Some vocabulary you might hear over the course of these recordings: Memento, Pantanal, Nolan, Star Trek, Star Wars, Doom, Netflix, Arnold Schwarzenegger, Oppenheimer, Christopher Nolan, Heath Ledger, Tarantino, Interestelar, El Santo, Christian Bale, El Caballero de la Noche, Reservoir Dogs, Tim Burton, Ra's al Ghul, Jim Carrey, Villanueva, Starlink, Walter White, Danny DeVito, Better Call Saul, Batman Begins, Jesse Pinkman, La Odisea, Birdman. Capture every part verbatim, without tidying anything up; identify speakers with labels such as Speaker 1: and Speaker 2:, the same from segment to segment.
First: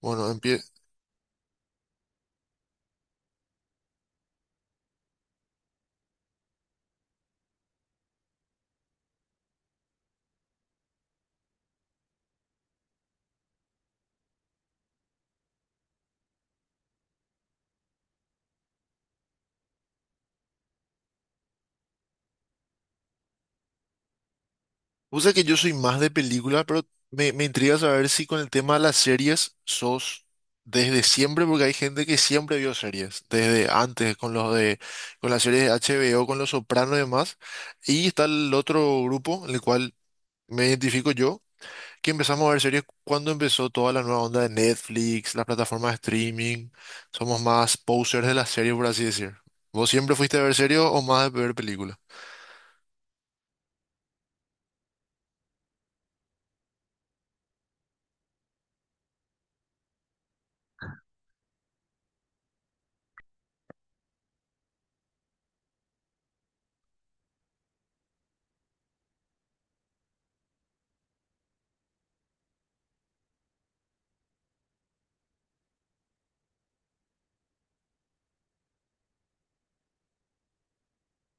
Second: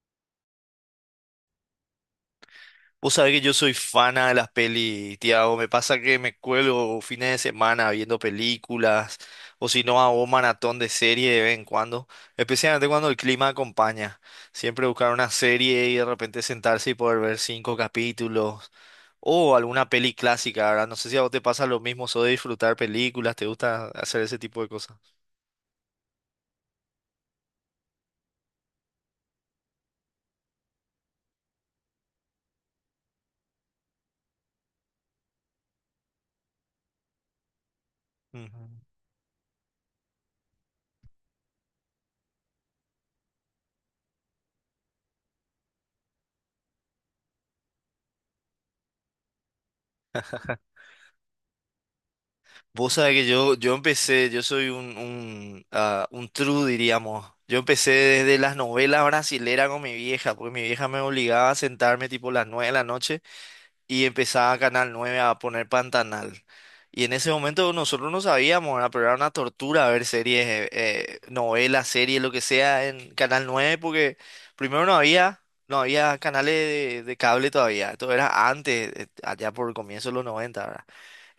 Speaker 1: Bueno, empie...
Speaker 2: Vos sabés que yo soy fana de las pelis, Tiago. Me pasa que me cuelgo fines de semana viendo películas, o si no, hago maratón de serie de vez en cuando, especialmente cuando el clima acompaña. Siempre buscar una serie y de repente sentarse y poder ver cinco capítulos, o alguna peli clásica, ¿verdad? No sé si a vos te pasa lo mismo, o de disfrutar películas, te gusta hacer ese tipo de cosas.
Speaker 1: Usa que yo soy más de película, pero me, me intriga saber si con el tema de las series sos desde siempre, porque hay gente que siempre vio series, desde antes, con los de, con las series de H B O, con Los Sopranos y demás. Y está el
Speaker 2: Ujú.
Speaker 1: otro grupo, en el cual me identifico yo, que empezamos a ver series cuando empezó toda la nueva onda de Netflix, las plataformas de streaming. Somos más posers de las series, por así decir. ¿Vos siempre fuiste a ver series o más de ver películas?
Speaker 2: Vos sabés que yo, yo empecé, yo soy un, un, ah, un true, diríamos. Yo empecé desde las novelas brasileras con mi vieja, porque mi vieja me obligaba a sentarme tipo las nueve de la noche y empezaba Canal nueve a poner Pantanal. Y en ese momento nosotros no sabíamos, ¿verdad? Pero era una tortura ver series, eh, eh, novelas, series, lo que sea en Canal nueve porque primero no había, no había canales de, de cable todavía. Esto era antes, eh, allá por el comienzo de los noventa,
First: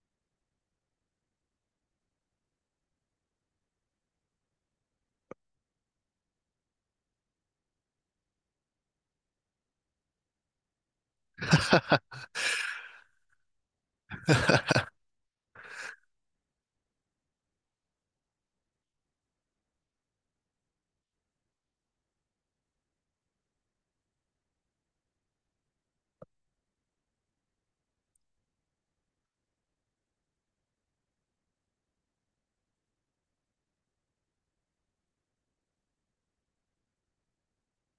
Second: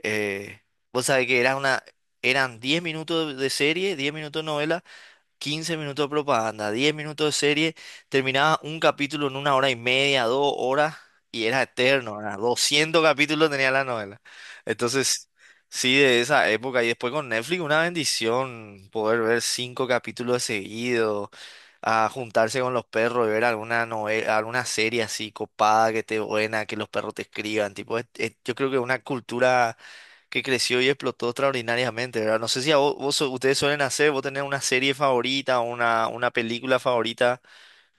Speaker 2: eh, vos sabés que era una, eran diez minutos de serie, diez minutos de novela, quince minutos de propaganda, diez minutos de serie. Terminaba un capítulo en una hora y media, dos horas, y era eterno, era doscientos capítulos tenía la novela. Entonces, sí, de esa época, y después con Netflix, una bendición poder ver cinco capítulos seguidos, a juntarse con los perros y ver alguna novela, alguna serie así copada, que esté buena, que los perros te escriban, tipo, es- es- yo creo que una cultura que creció y explotó extraordinariamente, ¿verdad? No sé si a vos, vos su- ustedes suelen hacer, vos tenés una serie favorita, una, una película favorita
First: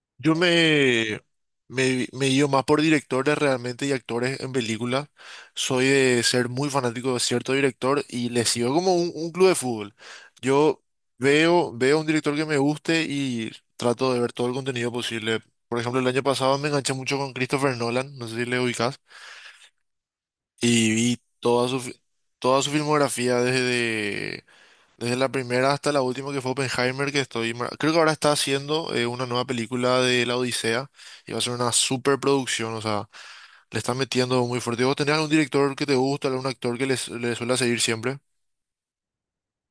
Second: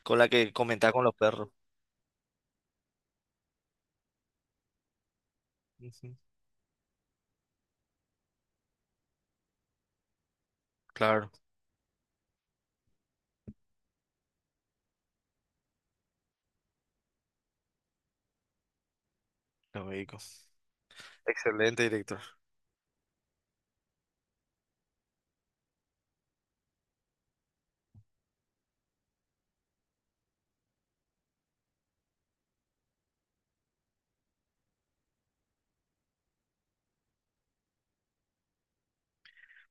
Speaker 2: con la
Speaker 1: Yo
Speaker 2: que comentás con los
Speaker 1: me,
Speaker 2: perros.
Speaker 1: me, me guío más por directores realmente y actores en películas. Soy
Speaker 2: Ujú,
Speaker 1: de ser muy fanático de cierto director y le sigo como un, un club de fútbol. Yo
Speaker 2: claro,
Speaker 1: veo, veo un director que me guste y trato de ver todo el contenido posible. Por ejemplo, el año pasado me enganché mucho con Christopher Nolan, no sé si le ubicas,
Speaker 2: lógico.
Speaker 1: y vi toda su,
Speaker 2: Excelente
Speaker 1: fi-
Speaker 2: director.
Speaker 1: toda su filmografía desde la primera hasta la última que fue Oppenheimer, que estoy. mar- Creo que ahora está haciendo eh, una nueva película de La Odisea y va a ser una superproducción, o sea, le están metiendo muy fuerte. ¿Vos tenés algún director que te gusta, algún actor que les, le suele seguir siempre?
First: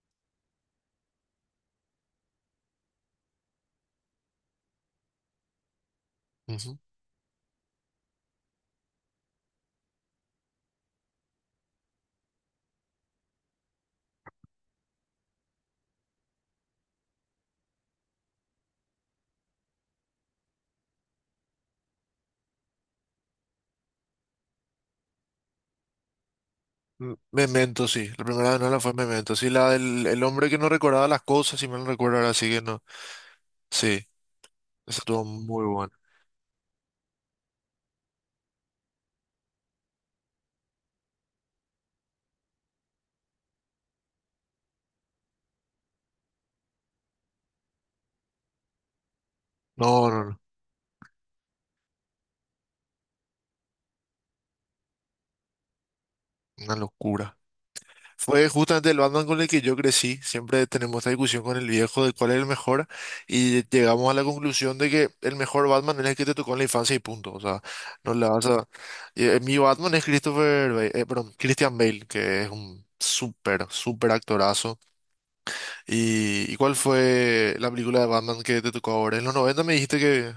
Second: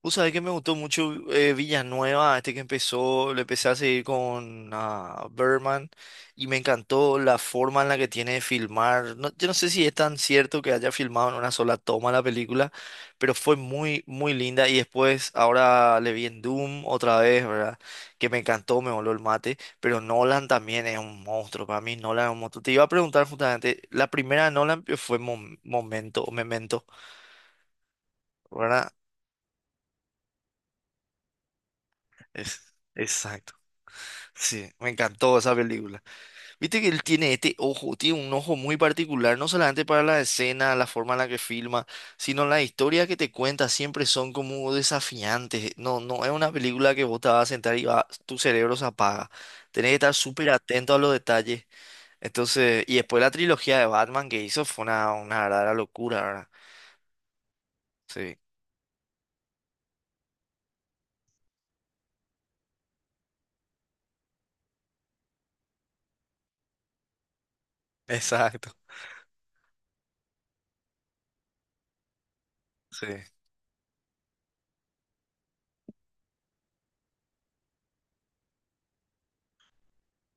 Speaker 2: Vos sabés que me gustó mucho, eh, Villanueva, este que empezó, le empecé a seguir con, ah, Birdman, y me
Speaker 1: Ujú.
Speaker 2: encantó la forma en la que tiene de filmar. No- yo no sé si es tan cierto que haya filmado en una sola toma la película, pero fue muy, muy linda. Y después, ahora le vi en Doom otra vez, ¿verdad? Que me encantó, me voló el mate. Pero Nolan también es un monstruo, para mí Nolan es un monstruo. Te iba a preguntar justamente, la primera de Nolan fue Mom- Momento, o Memento,
Speaker 1: M- Memento, sí. La primera de Nolan fue
Speaker 2: ¿verdad?
Speaker 1: Memento. Sí, la del el hombre que no recordaba las cosas, si mal no recuerdo ahora, sí que
Speaker 2: Es,
Speaker 1: no.
Speaker 2: exacto.
Speaker 1: Sí,
Speaker 2: Sí, me
Speaker 1: esa estuvo
Speaker 2: encantó esa
Speaker 1: muy buena.
Speaker 2: película. Viste que él tiene este ojo, tiene un ojo muy particular, no solamente para la escena, la forma en la que filma, sino las historias que te cuenta siempre son como desafiantes. No, no es una película que vos te vas a sentar y va- tu cerebro se apaga. Tenés que
Speaker 1: No,
Speaker 2: estar
Speaker 1: no, no.
Speaker 2: súper atento a los detalles. Entonces, y después la trilogía de Batman que hizo fue una, una verdadera locura, ¿verdad?
Speaker 1: Una locura.
Speaker 2: Sí,
Speaker 1: Fue justamente el Batman con el que yo crecí. Siempre tenemos esta discusión con el viejo de cuál es el mejor y llegamos a la conclusión de que el mejor Batman es el que te tocó en la infancia y punto. O sea, no le vas a...
Speaker 2: exacto.
Speaker 1: eh, Mi Batman es Christopher Bale, eh, perdón, Christian Bale, que es un
Speaker 2: Sí.
Speaker 1: súper, súper actorazo. ¿Y, ¿y cuál fue la película de Batman que te tocó ahora? En los noventa me dijiste que,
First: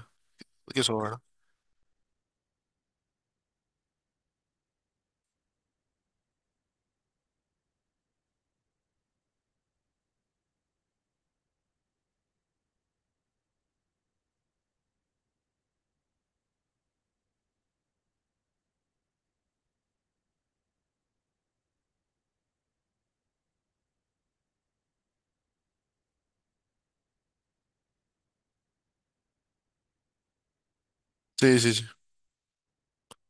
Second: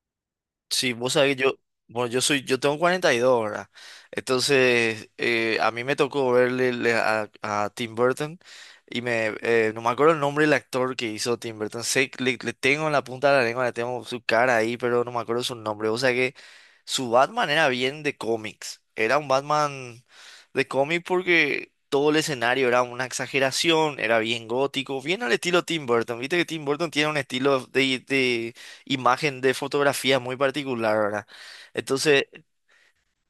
Speaker 1: que
Speaker 2: Sí,
Speaker 1: eso,
Speaker 2: vos
Speaker 1: ¿verdad?
Speaker 2: sabés, yo, bueno, yo soy, yo tengo cuarenta y dos ahora. Entonces, eh, a mí me tocó verle le- a, a Tim Burton, y me, eh, no me acuerdo el nombre del actor que hizo Tim Burton. Sé que le, le tengo en la punta de la lengua, le tengo su cara ahí, pero no me acuerdo su nombre. O sea que su Batman era bien de cómics. Era un Batman de cómic porque todo el escenario era una exageración, era bien gótico, bien al estilo Tim Burton. Viste que Tim Burton tiene un estilo de, de imagen de fotografía muy particular, ¿verdad?
Speaker 1: Sí, sí, sí.
Speaker 2: Entonces,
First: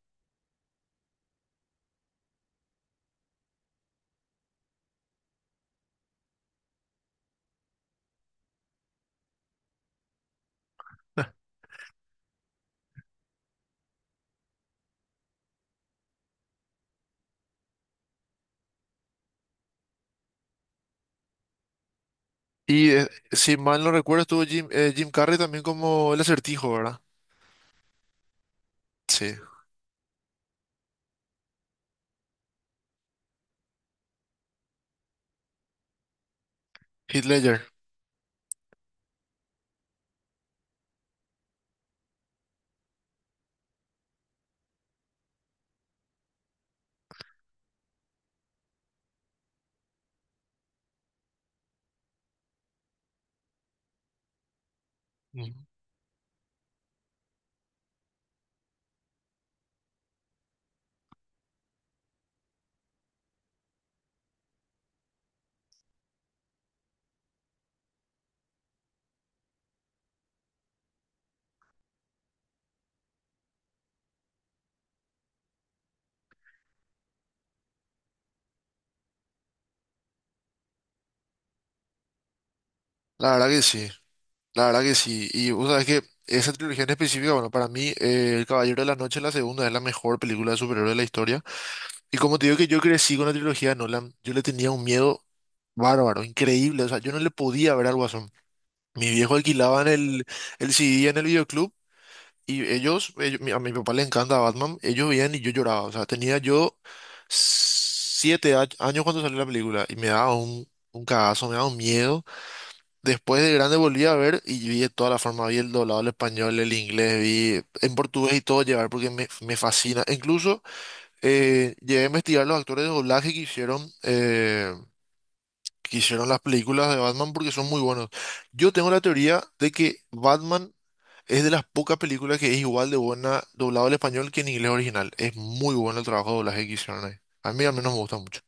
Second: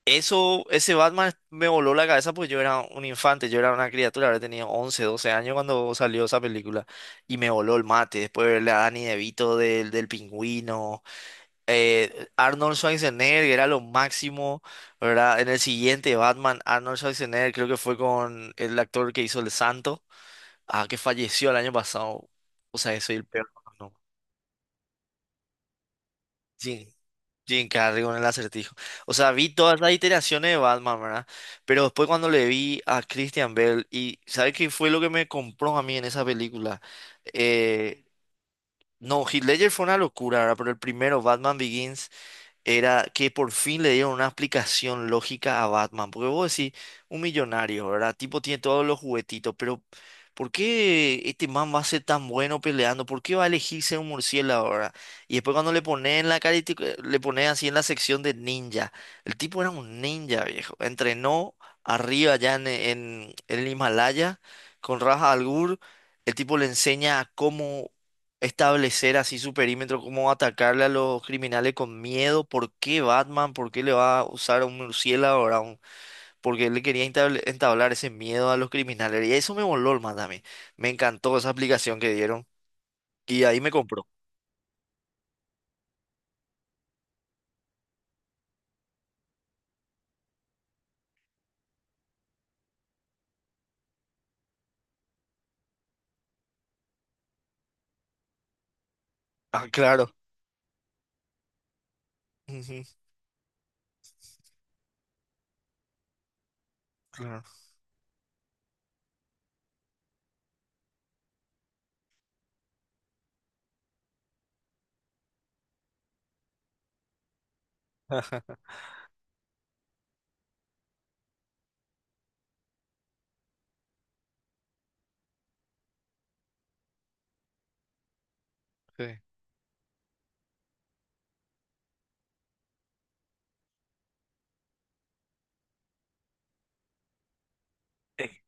Speaker 2: eso, ese Batman me voló la cabeza porque yo era un infante, yo era una criatura. Ahora tenía once, doce años cuando salió esa película y me voló el mate. Después de verle a Danny DeVito del, del Pingüino, eh, Arnold Schwarzenegger era lo máximo, ¿verdad? En el siguiente Batman, Arnold Schwarzenegger creo que fue con el actor que hizo El Santo, ah, que falleció el año pasado. O
Speaker 1: Y
Speaker 2: sea,
Speaker 1: eh,
Speaker 2: soy el peor,
Speaker 1: si mal no
Speaker 2: ¿no?
Speaker 1: recuerdo, estuvo Jim, eh, Jim Carrey también como el acertijo,
Speaker 2: Sí.
Speaker 1: ¿verdad?
Speaker 2: Jim Carrey con el acertijo. O sea,
Speaker 1: Sí.
Speaker 2: vi todas las iteraciones de Batman, ¿verdad? Pero después cuando le vi a Christian Bale, ¿y sabes qué fue lo que me compró a mí en esa película?
Speaker 1: Heath Ledger.
Speaker 2: Eh, no, Heath Ledger fue una locura, ¿verdad? Pero el primero, Batman Begins, era que por fin le dieron una explicación lógica a Batman. Porque vos decís, un millonario, ¿verdad? Tipo tiene todos los juguetitos, pero ¿por qué este man va a ser tan bueno peleando? ¿Por qué va a elegirse un murciélago, ¿verdad? Y después cuando le ponen en la cara, le ponen así en la sección de ninja. El tipo era un ninja, viejo. Entrenó arriba allá en, en, en el Himalaya con Raja al Ghul. El tipo le enseña cómo establecer así su perímetro, cómo atacarle a los criminales con miedo. ¿Por qué Batman? ¿Por qué le va a usar a un murciélago? ¿Ahora? Un... Porque él le quería entabl- entablar ese miedo a los criminales. Y eso me voló el más a mí. Me encantó esa aplicación que dieron.
Speaker 1: La
Speaker 2: Y
Speaker 1: verdad que
Speaker 2: ahí me
Speaker 1: sí,
Speaker 2: compró.
Speaker 1: la verdad que sí. Y vos sabés que esa trilogía en específica, bueno, para mí, eh, El Caballero de la Noche, la segunda, es la mejor película de superhéroes de la historia. Y como te digo que yo crecí con la trilogía de Nolan, yo le tenía un miedo bárbaro, increíble. O sea, yo no le podía ver al Guasón. Mi viejo
Speaker 2: Ah,
Speaker 1: alquilaban
Speaker 2: claro.
Speaker 1: el, el C D en el videoclub y
Speaker 2: Ujú,
Speaker 1: ellos, ellos- mi- a mi papá le encanta Batman, ellos veían y yo lloraba. O sea, tenía yo
Speaker 2: claro.
Speaker 1: siete a- años cuando salió la película y me daba un, un cagazo, me daba un miedo. Después de grande volví a ver y vi de toda la forma, vi el doblado al español, el inglés, vi en portugués y todo llevar porque me, me fascina. E Incluso eh, llegué a investigar los actores de doblaje que hicieron, eh, que hicieron las películas de Batman porque son muy buenos. Yo tengo la
Speaker 2: Sí.
Speaker 1: teoría de que Batman es de las pocas películas que es igual de buena doblado al español que en inglés original. Es muy bueno el trabajo de doblaje que hicieron ahí. A mí al menos me gusta mucho.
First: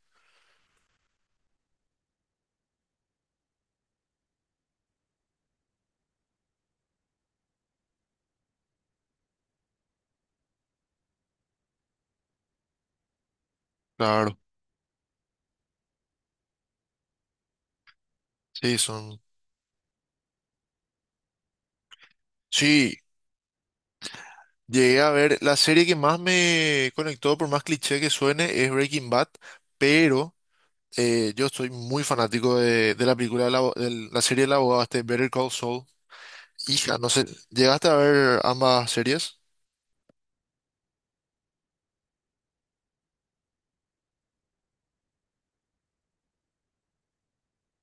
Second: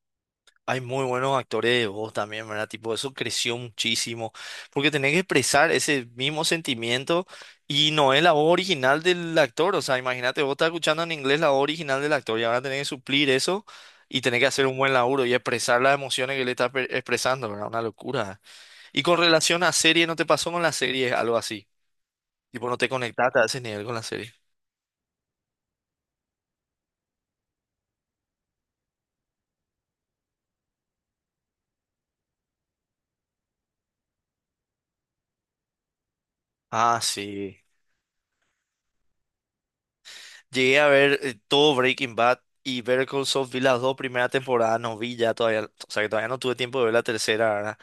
Speaker 2: Hay muy buenos actores de voz también, ¿verdad? Tipo, eso creció muchísimo. Porque tenés que expresar ese mismo sentimiento y no es la voz original del actor. O sea, imagínate, vos estás escuchando en inglés la voz original del actor y ahora tenés que suplir eso y
Speaker 1: Claro,
Speaker 2: tenés que hacer un buen laburo y expresar las emociones que le estás pe- expresando, ¿verdad? Una locura.
Speaker 1: sí,
Speaker 2: Y
Speaker 1: son...
Speaker 2: con relación a serie, ¿no te pasó con la serie algo así? Tipo, no te
Speaker 1: Sí,
Speaker 2: conectaste a ese nivel con la serie.
Speaker 1: llegué a ver, la serie que más me conectó, por más cliché que suene, es Breaking Bad, pero eh, yo soy muy fanático de, de la película, del abo- del- la, serie del abogado, este Better Call Saul. Hija,
Speaker 2: Ah,
Speaker 1: no sé,
Speaker 2: sí.
Speaker 1: ¿llegaste a ver ambas series?
Speaker 2: Llegué a ver, eh, todo Breaking Bad, y Better Call Saul vi las dos primeras temporadas, no vi ya todavía, o sea que todavía no tuve tiempo de ver la tercera, ¿verdad?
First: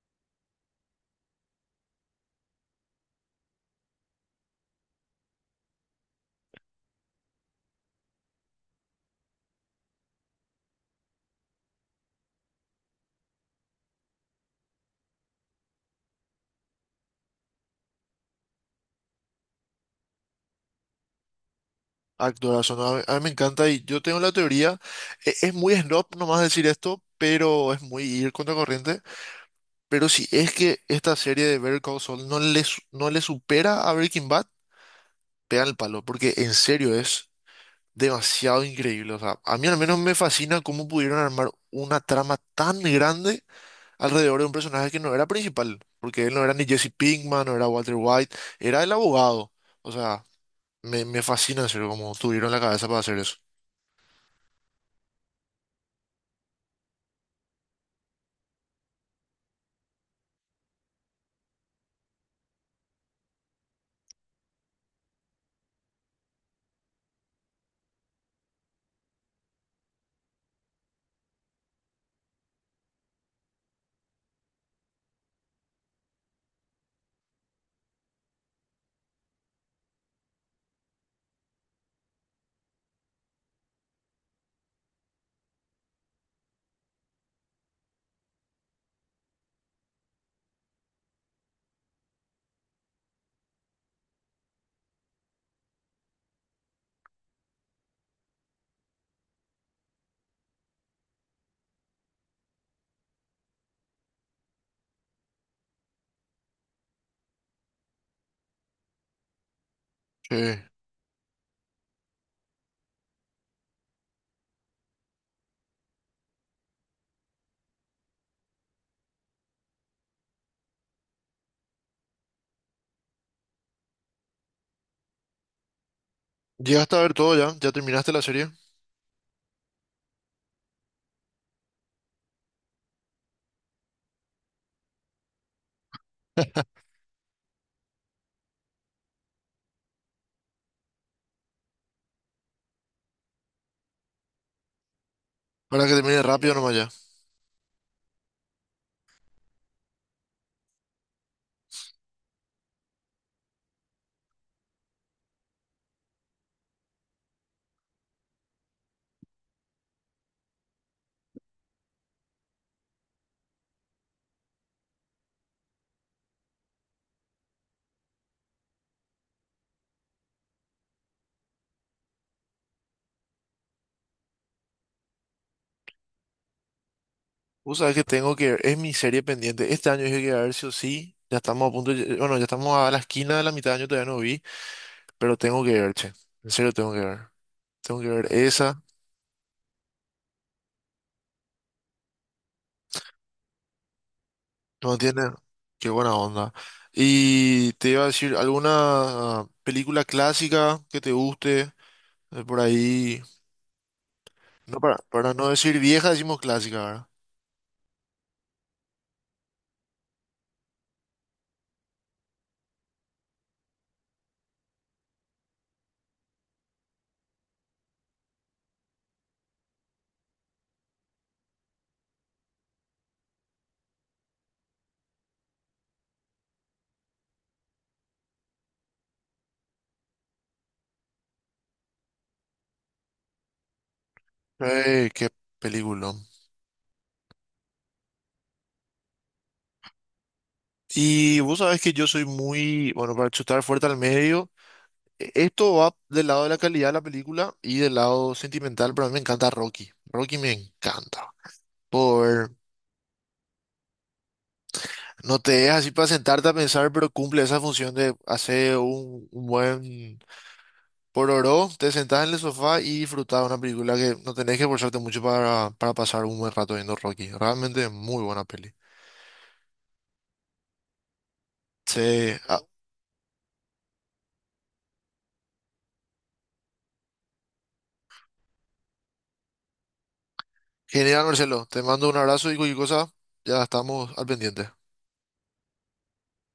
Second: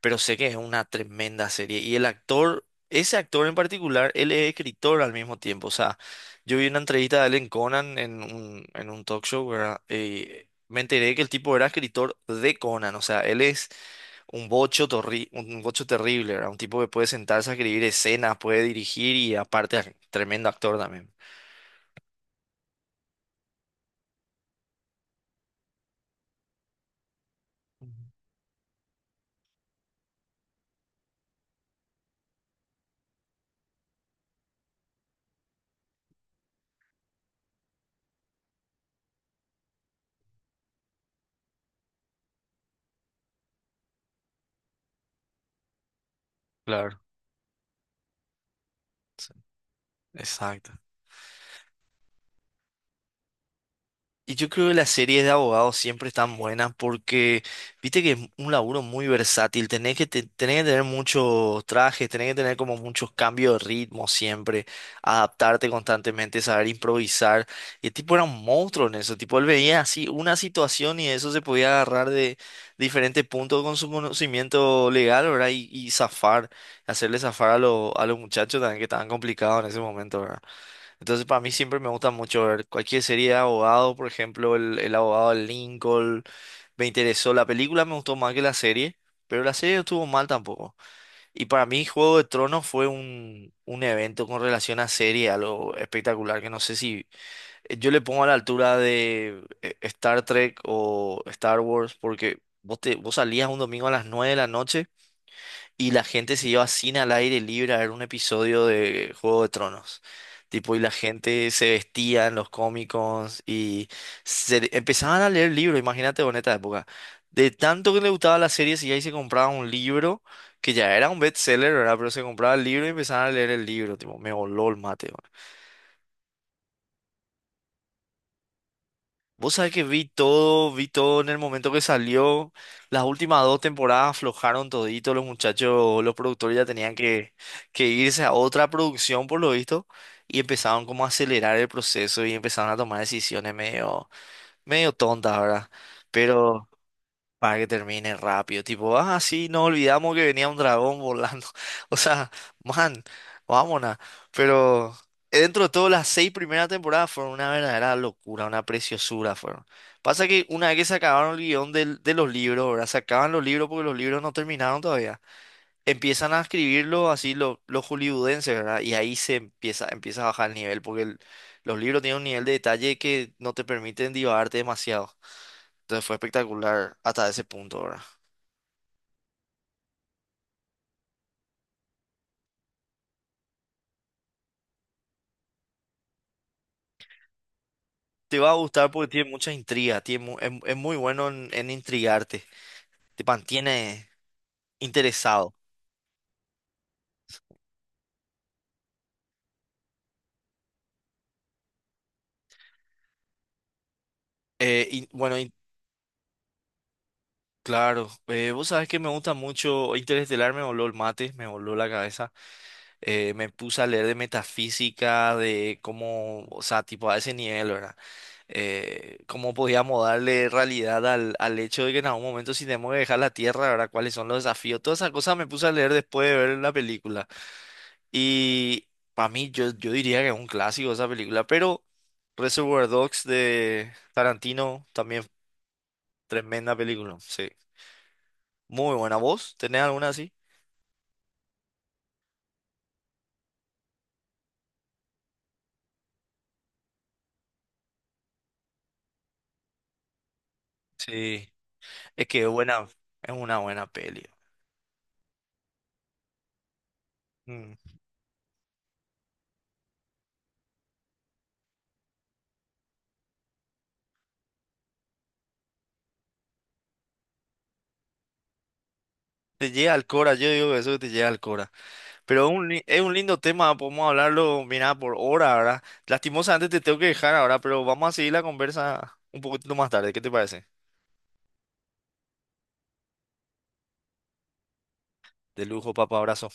Speaker 2: Pero sé que es una tremenda serie. Y el actor, ese actor en particular, él es escritor al mismo tiempo. O sea, yo vi una entrevista de él en Conan, en un, en un talk show, ¿verdad? Eh, me enteré que el tipo era escritor de Conan, o sea, él es un bocho, torri- un bocho terrible, ¿verdad? Un tipo que puede sentarse a escribir escenas, puede dirigir y aparte tremendo actor también.
Speaker 1: Actoras, son, a mí, a mí me encanta y yo tengo la teoría, e- es muy snob nomás decir esto, pero es muy ir contra corriente, pero si es que esta serie de Better Call Saul no le, su- no le supera a Breaking Bad, pegan el palo, porque en serio es demasiado increíble. O sea, a mí al menos me fascina cómo pudieron armar una trama tan grande alrededor de un personaje que no era principal, porque él no era ni Jesse
Speaker 2: Claro.
Speaker 1: Pinkman, no era Walter White, era el abogado. O sea,
Speaker 2: Exacto.
Speaker 1: me, me fascina en serio cómo tuvieron la cabeza para hacer eso.
Speaker 2: Y yo creo que las series de abogados siempre están buenas porque viste que es un laburo muy versátil. Tenés que, te- tenés que tener muchos trajes, tenés que tener como muchos cambios de ritmo siempre, adaptarte constantemente, saber improvisar. Y el tipo era un monstruo en eso. Tipo, él veía así una situación y eso se podía agarrar de diferentes puntos con su conocimiento legal, ¿verdad? Y, y zafar, hacerle zafar a, lo- a los muchachos también que estaban complicados en ese momento, ¿verdad? Entonces, para mí siempre me gusta mucho ver cualquier serie de abogado, por ejemplo, el, el abogado de Lincoln. Me interesó. La película me gustó más que la serie, pero la serie no estuvo mal tampoco. Y para mí, Juego de Tronos fue un, un evento con relación a serie, algo espectacular. Que no sé si, eh, yo le pongo a la altura de, eh, Star Trek o Star Wars, porque vos, te, vos salías un domingo a las nueve de la noche y la gente se iba a cine al aire libre a ver un episodio de Juego de Tronos.
Speaker 1: Sí.
Speaker 2: Tipo, y la gente se vestía en los cómicos y se, empezaban a leer libros, imagínate, en esta época. De tanto que le gustaba la serie, si ahí se compraba un libro, que ya era un bestseller, ¿verdad? Pero se compraba el libro y empezaban a leer el libro, tipo, me voló el mate.
Speaker 1: Llegaste a ver todo ya, ya terminaste la serie.
Speaker 2: Vos sabés que vi todo, vi todo en el momento que salió. Las últimas dos temporadas aflojaron todito. Los muchachos, los productores ya tenían que, que irse a otra producción por lo visto y empezaron como a acelerar el proceso y empezaron a tomar decisiones medio, medio tontas, ¿verdad?
Speaker 1: Para que termine rápido
Speaker 2: Pero
Speaker 1: nomás ya.
Speaker 2: para que termine rápido. Tipo, ah, sí, nos olvidamos que venía un dragón volando. O sea, man, vámonos. Pero, eh, dentro de todo, las seis primeras temporadas fueron una verdadera locura, una preciosura fueron. Pasa que una vez que se acabaron el guión del- de los libros, verdad, se acaban los libros porque los libros no terminaron todavía. Empiezan a escribirlo así lo- los hollywoodenses, ¿verdad? Y ahí se empieza, empieza a bajar el nivel porque el- los libros tienen un nivel de detalle que no te permiten divagarte demasiado. Entonces fue espectacular hasta ese
Speaker 1: Vos
Speaker 2: punto,
Speaker 1: sabés
Speaker 2: ¿verdad?
Speaker 1: que tengo que ver, es mi serie pendiente. Este año dije que iba a ver sí o sí. Ya estamos a punto, de- bueno, ya estamos a la esquina de la mitad de año, todavía no vi, pero tengo que ver, che. En serio tengo que ver. Tengo que ver
Speaker 2: Te va a
Speaker 1: esa.
Speaker 2: gustar porque tiene muchas intrigas, tiene mu- es, es muy bueno en, en intrigarte, te mantiene
Speaker 1: No tiene.
Speaker 2: interesado.
Speaker 1: Qué buena onda. Y te iba a decir, ¿alguna película clásica que te guste? Eh, por ahí. No,
Speaker 2: Eh,
Speaker 1: para,
Speaker 2: y,
Speaker 1: para
Speaker 2: bueno,
Speaker 1: no
Speaker 2: y
Speaker 1: decir vieja, decimos clásica, ¿verdad?
Speaker 2: claro, eh, vos sabés que me gusta mucho Interestelar, me voló el mate, me voló la cabeza. Eh, me puse a leer de metafísica, de cómo, o sea, tipo a ese nivel, ¿verdad? Eh, cómo podíamos darle realidad al, al hecho de que en algún momento si tenemos que dejar la Tierra, ¿verdad? ¿Cuáles son los desafíos? Todas esas cosas me puse a leer después de ver la película. Y para mí, yo, yo diría que es un clásico esa película, pero Reservoir Dogs de Tarantino
Speaker 1: Eh,
Speaker 2: también,
Speaker 1: qué película.
Speaker 2: tremenda película, sí. Muy buena voz, ¿tenés alguna así?
Speaker 1: Y vos sabés que yo soy muy, bueno, para chutar fuerte al medio. e- Esto va del lado de la calidad de la película y del lado sentimental, pero a mí me encanta Rocky. Rocky me encanta.
Speaker 2: Sí, es que es
Speaker 1: Por,
Speaker 2: buena, es una buena peli.
Speaker 1: no te dejas así para sentarte a pensar, pero cumple esa
Speaker 2: Mm.
Speaker 1: función de hacer un un buen Por oro, te sentás en el sofá y disfrutás de una película que no tenés que esforzarte mucho para, para pasar un buen rato viendo Rocky. Realmente es muy buena peli.
Speaker 2: Te llega al cora, yo digo que eso que te llega al cora.
Speaker 1: Sí,
Speaker 2: Pero es
Speaker 1: ah,
Speaker 2: un, li- es un lindo tema, podemos hablarlo, mira, por hora, ¿verdad? Lastimosamente te tengo que dejar ahora, pero vamos a seguir la conversa un poquito más tarde, ¿qué te parece?
Speaker 1: genial Marcelo, te mando un abrazo y cualquier cosa, ya estamos al pendiente.
Speaker 2: De lujo, papá, abrazo.